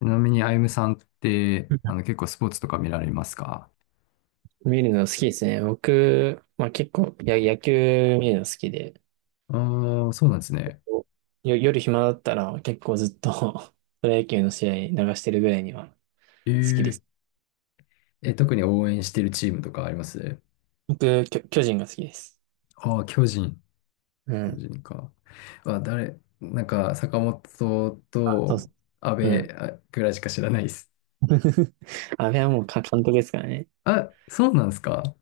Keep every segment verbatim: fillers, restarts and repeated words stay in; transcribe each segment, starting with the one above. ちなみに、あゆむさんって、あの、結構スポーツとか見られますか？見るの好きですね。僕、まあ結構、や、野球見るの好きで、ああー、そうなんですね。よ、夜暇だったら結構ずっと プロ野球の試合流してるぐらいにはえ好きでー、す。え、特に応援してるチームとかあります？僕、巨、巨人が好きです。ああー、巨人。う巨ん。人か。あ、誰、なんか、坂本あ、そうそと阿う。う部ん。あぐらいしか知らないです。あれはもうか監督ですからね。あ、そうなんですか？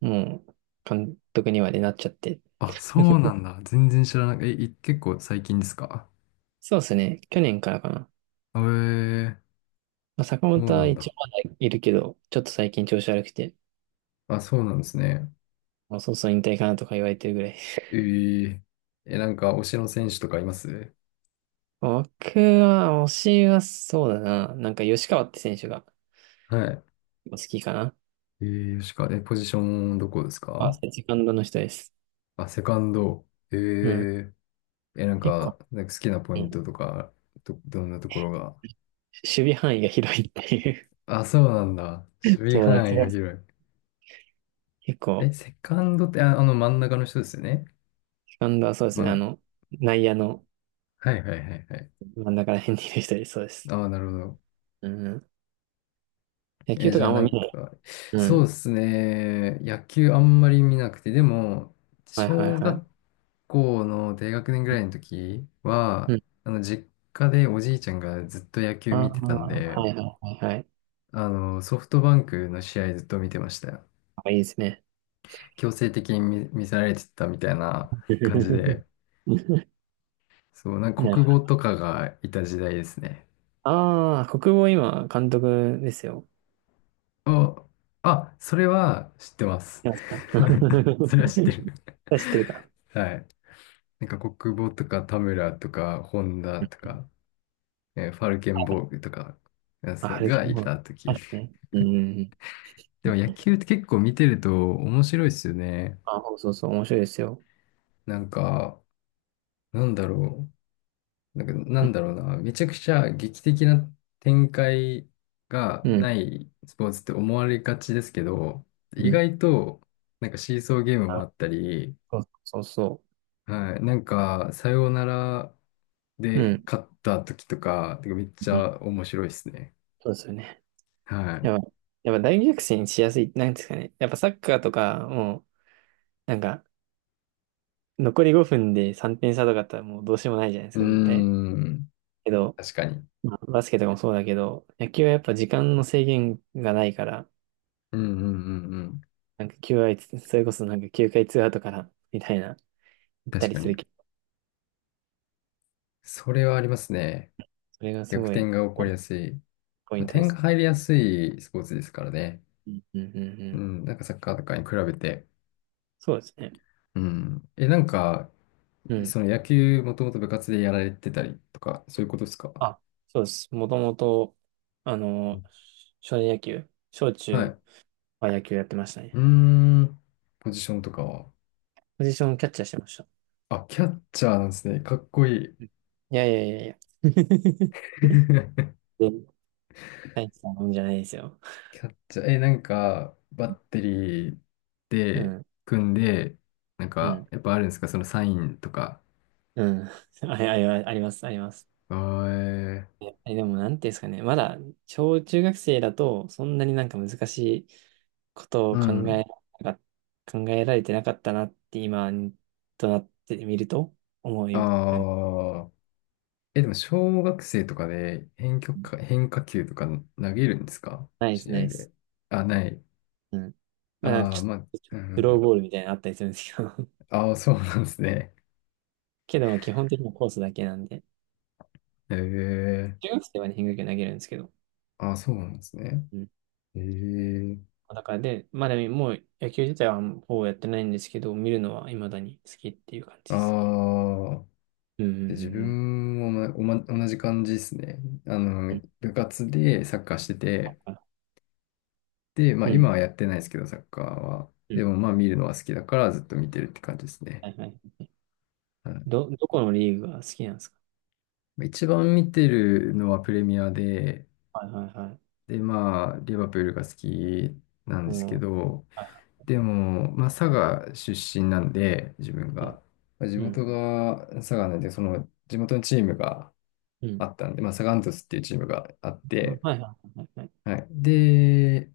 もう、監督にまでなっちゃって。あ、そうなん だ。全然知らない。え、い結構最近ですか？そうですね。去年からかな。えー、まあ、坂そう本なはん一だ。応まだいるけど、ちょっと最近調子悪くて、あ、そうなんですね。もうそろそろ引退かなとか言われてるぐらい。えー、え、なんか、推しの選手とかいます？僕は、推しはそうだな。なんか吉川って選手がはい。好きかな。えー、吉川、え、ポジションどこですまあ、か？セカンドの人です。あ、セカンド。えうん。ー、え、なん結構、か、なんか好きなポうインん、トとか、ど、どんなところが。守備範囲が広いっていう。あ、そうなんだ。守備そうだけ範囲がど、広い。結え、構、セカンドって、あ、あの真ん中の人ですよね。セカンドはそうですまね。あん、の、内野のはいはいはいはい。真ん中ら辺にいる人です。そうです。ああ、なるほど。うん。野球え、とじかゃああんなま見んない。か、うそうん。ですね。野球あんまり見なくて、でも、はいはい小は学い。校の低学年ぐらいの時うは、ん。あの、実家でおじいちゃんがずっと野球ああ、見てたんで、はいはいはいはい。あの、ソフトバンクの試合ずっと見てましたよ。あ、いいですね。強制的に見、見せられてたみたいな感じ で、そう、なんかなる国ほ語ど。とかがいた時代ですね。ああ、国防今、監督ですよ。お、あ、それは知ってます。やつか。それは知ってる。知ってるか。はい。なんか国母とか田村とか本田とか、えーファルケンボーグとかえーあ、そハうルがキいも。たあ時。れね。うん。でも野球って結構見てると面白いですよね。あ、そうそうそう、面白いですよ。なんか、なんだろう。なんか、なうん。んだろうな。めちゃくちゃ劇的な展開がうん。ないスポーツって思われがちですけど、う意ん。外となんかシーソーゲームもあ、あったり、そうそうそはい、なんかサヨナラう。うでん。勝った時とか、てかめっちうん。ゃ面白いですね。そうですよね。はい。やっぱ、やっぱ大逆転しやすい、なんですかね。やっぱサッカーとか、もう、なんか、残りごふんでさんてん差とかだったらもうどうしようもないじゃないですうーか、絶対。ん。けど、確かに。まあ、バスケとかもそうだけど、野球はやっぱ時間の制限がないから、うんうんうんうん。なんかきゅうかい、それこそなんかきゅうかいツーアウトから、みたいな、行った確りかすに。る、それはありますね。それがす逆ごい転が起こりやすい。ポイまあ、ントで点がすね。入りやすいスポーツですからね。うんうんうんううん。ん。なんかサッカーとかに比べて。そうですね。うん。え、なんか、うん。その野球もともと部活でやられてたりとか、そういうことですか？あ、そうです。もともと、あうんの、少年野球、小は中い。は野球やってましたうーね。ん。ポジションとかは。ポジションキャッチャーしてました。あ、キャッチャーなんですね。かっこいい。うん。いやいやいやいや。で、大したもんじゃないですよ。キャッチャー、え、なんか、バッテリーうでん、組んで、なんうか、ん、やっぱあるんですかそのサインとか。うん。あ、あ、ああります、あります。あーえいや、でも、なんていうんですかね、まだ、小中学生だと、そんなになんか難しいことーうを考ん。えなか、考えられてなかったなって、今となってみると、思い、ね、ああ。え、でも、小学生とかで変曲か、変化球とか投げるんですかナイス、試ナ合イス。で。あ、ない。うん。まあ、なんかああ、ちょまあ、っと、ちょうっとスローん。ボールみたいなのあったりするんですけど、ああ、そうなんですね。けど、まあ、基本的にはコースだけなんで、ええ中学生はね、変化球投げるんですけど、ああ、そうなんですね。うん。ええだからで、まあでも、もう野球自体はほぼやってないんですけど、見るのは未だに好きっていう感あじですね。あ。うんうで自んうん分もまおま同じ感じですね。あうの、ん。部活でサッカーしてて、で、まあうん。今はやってないですけど、サッカーは。うでん。もまあ見るのは好きだからずっと見てるって感じですはね。いはい。はいど、どこのリーグが好きなんですか？まあ一番見てるのはプレミアで、はいはいはでまあリバプールが好きなんい。ですけもう、ど、はいはでもまあ佐賀出身なんで、自分いはい。が。まあ地うん。元が佐賀なんで、その地元のチームがうん。あったんで、まあサガン鳥栖っていうチームがあっあ、て、はいはいはいはい。はい。で、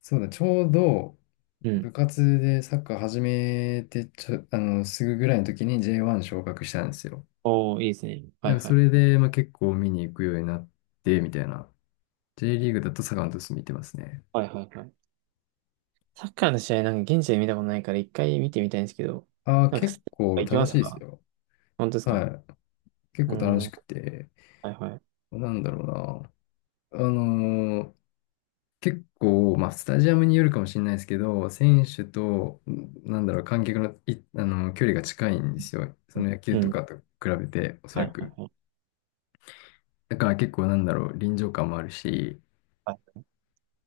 そうだ、ちょうどうん。部活でサッカー始めてちょ、あの、すぐぐらいの時に ジェイワン 昇格したんですよ。おー、いいですね。だはかいらはそい。れで、まあ、結構見に行くようになって、みたいな。J リーグだとサガン鳥栖見てますね。はいはいはい。サッカーの試合なんか現地で見たことないから一回見てみたいんですけど、ああ、なんか結スタジア構ム行き楽ましすいですか？よ。本当ですか？はい。結うー構楽ん。しくて。はいはい。なんだろうな。あのー結構、まあ、スタジアムによるかもしれないですけど、選手と、んなんだろう、観客の、い、あの、距離が近いんですよ。その野球うとん。かと比べて、おそはらいはく。いはい。だから結構なんだろう、臨場感もあるし、は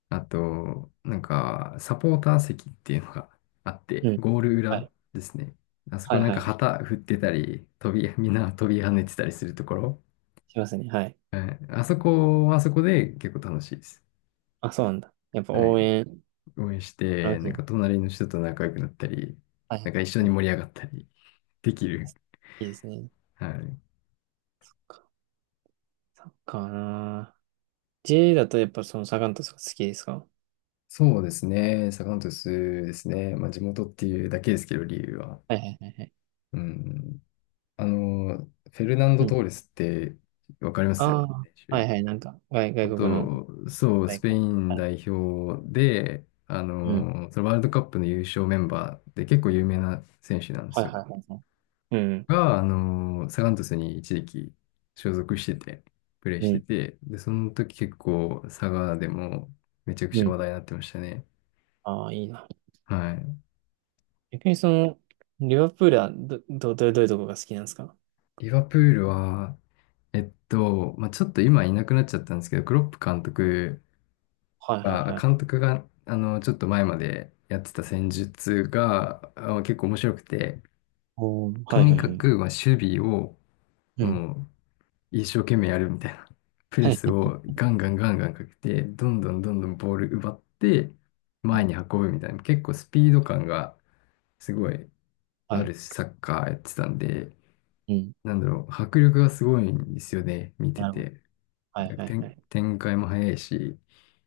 あと、なんか、サポーター席っていうのがあっい。て、うん。ゴールは裏い。ですね。あそはこいなんはかいはい。旗振ってたり、飛び、みんな飛び跳ねてたりするところ。しますね。はい。はい、あそこはあそこで結構楽しいです。あ、そうなんだ。やっぱはい。応援、応援して、楽しなんい。か隣の人と仲良くなったり、はないんか一緒はにい。盛り上がったりできる。いいですね。はい。サッカーなぁ。J だとやっぱそのサガン鳥とか好きですか？そうですね。サガン鳥栖ですね。まあ地元っていうだけですけど、理由は。はいはいはいはい。うん。あの、フェルナンド・うトん。ーレスってわかりますああ、選は手？いはい、なんか外、あ外国のと、そう、ス大ペ会インある。代表で、あうん。の、そのワールドカップの優勝メンバーで結構有名な選手なんではいすはいよ。はいはい。うん。が、あの、サガン鳥栖に一時期所属してて、プレーうしてん。て、で、その時結構佐賀でもめちゃくうちゃん。話題になってましたね。ああ、いいな。はい。逆にその、リバプールはど、ど、どどういうとこが好きなんですか？リバプールは、えっと、まあ、ちょっと今いなくなっちゃったんですけど、クロップ監督はいはいあは監い。督が、あの、ちょっと前までやってた戦術が、あ結構面白くて、おお、とはいにはいはかい。く、まあ、守備を、うん。もう、一生懸命やるみたいな。プレはいスをガンガンガンガンかけて、どんどんどんどんボール奪って、は前いに運ぶみたいな。結構スピード感がすごいはあい。るサッカーやってたんで、うん。なんだろう、迫力がすごいんですよね、見てなるほど。て。はいなんはかいは展、い。展開も早いし、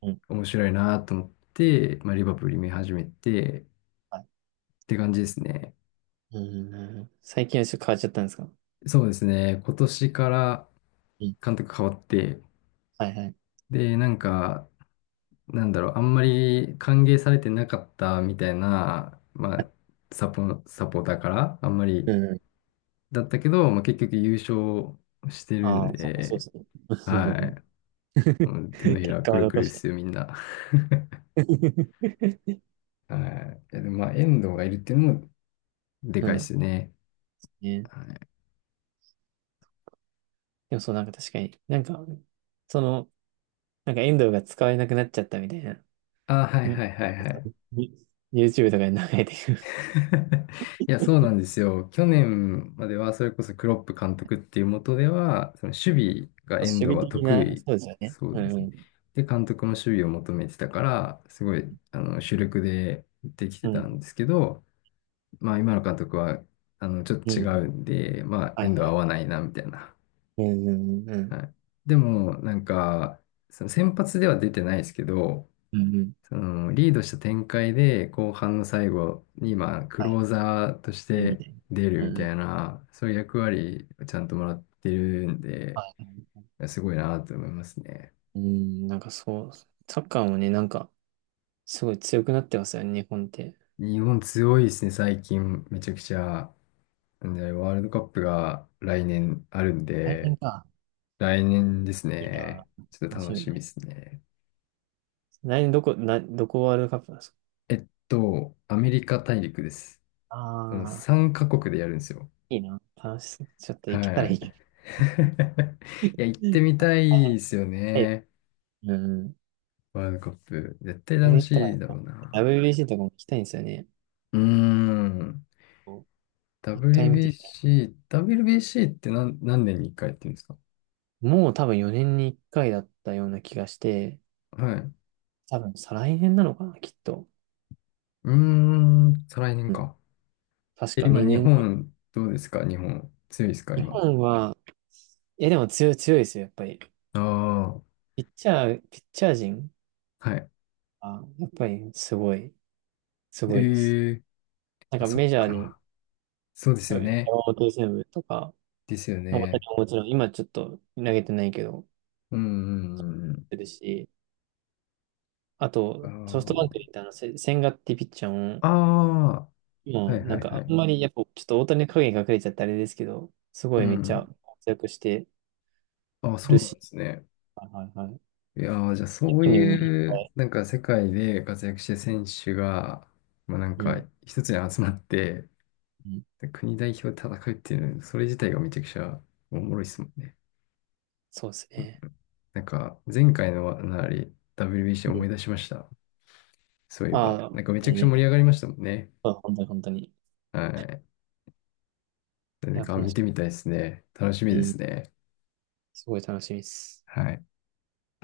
うん。面白いなと思って、まあ、リバプール見始めて、はい。って感じですね。うん。最近はちょっと変わっちゃったんですか？そうですね。今年からうん。監督変わって、はいはい。で、なんか、なんだろう、あんまり歓迎されてなかったみたいな、まあ、サポ、サポーターから、あんまうりん。だったけど、まあ、結局優勝してるあんあ、そうか、そうで、ですね。は い。も う手のひ結ら果くはるく残るでした。すよ、みんな。はい。いや、でも、まあ、遠藤がいるっていうのもでうかいでん。すよね。ね。はい。でもそう、なんか確かに、なんか、その、なんか遠藤が使えなくなっちゃったみたいな、あ、はいはに、いはいはい。に YouTube とかに流れてくる。いや、そうなんですよ。去年までは、それこそクロップ監督っていう下では、その守備が遠守藤備は的得な、意。そうですよね。そううですね。ん、で、監督も守備を求めてたから、すごい、あの、主力でできてうたん、んですけど、まあ、今の監督は、あの、ちょっうん、と違うん。うんで、まあ、はい遠藤はは合い。わないな、みたいな。うん、うん、うん、はい。でも、なんか、その先発では出てないですけど、うん、うん。そのリードした展開で後半の最後に、まあ、クローはザーとしい。みてたい出るな。うみん、うたいん。な、そういう役割をちゃんともらってるんで、はい。すごいなと思いますね。うん、なんかそう、サッカーもね、なんか、すごい強くなってますよね、日本って。日本強いですね、最近。めちゃくちゃ。なんで、ワールドカップが来年あるん来年で、か。来年ですいいなね。ぁ。ちょっと楽し楽みしだみな。ですね。来年どこ、な、どこワールドカップだ？えっと、アメリカ大陸です。そのああ、さんカ国でやるんですよ。いいな。楽しそう。ちょっと行けたはらいい。いけ ど。いや、行って みたいあ、ですよはい。ね。うん。ワールドカップ。絶対それで楽言ったしら、いだろうな。ダブリュービーシー とかも行きたいんですよね。うーん。こう一回見てみたい。ダブリュービーシー、ダブリュービーシー って何、何年にいっかいやってるんですか？もう多分よねんにいっかいだったような気がして、はい。う多分再来年なのかな、きっと。ーん、再来年うん。か。確え、か今、日にねん。本、どうですか日本。強いですか日今。本は、いやでも強い、強いですよ、やっぱり。ああ、ピッチャー、ピッチャー陣はい。は、やっぱりすごい、すえごいです。ー、なんあ、かそメっジャーで、か。そうですよ山ね。本由伸とか、ですよもう私ね。ももちろん、今ちょっと投げてないけど、うん、うん、出るし、あうと、ソフん。うトバンクにんいたあの、せ千賀ってピッチャーも、ああ、ああ、はもいうなはんいはかあい。んまりやっぱちょっと大谷の影に隠れちゃってあれですけど、すうごいめっちゃん活躍してあ、そうるなんし、ですね。はいはいはい。いやー、じゃあそう本人もいっいぱう、い、なんか世界で活躍してる選手が、まあなんうかん、一つに集まって、うん、国代表で戦うっていうの、それ自体がめちゃくちゃおもろいですもんね。そうですね。なんか前回のなり ダブリュービーシー う思いん、出しました。そういえば。あなんかめあ、ちゃくちゃね、盛り上がりましたもんね。あ本当に本当に。いはい。なんや、か楽見してみたいですね。楽しみみ。でうん、すね。すごい楽しみです。はい。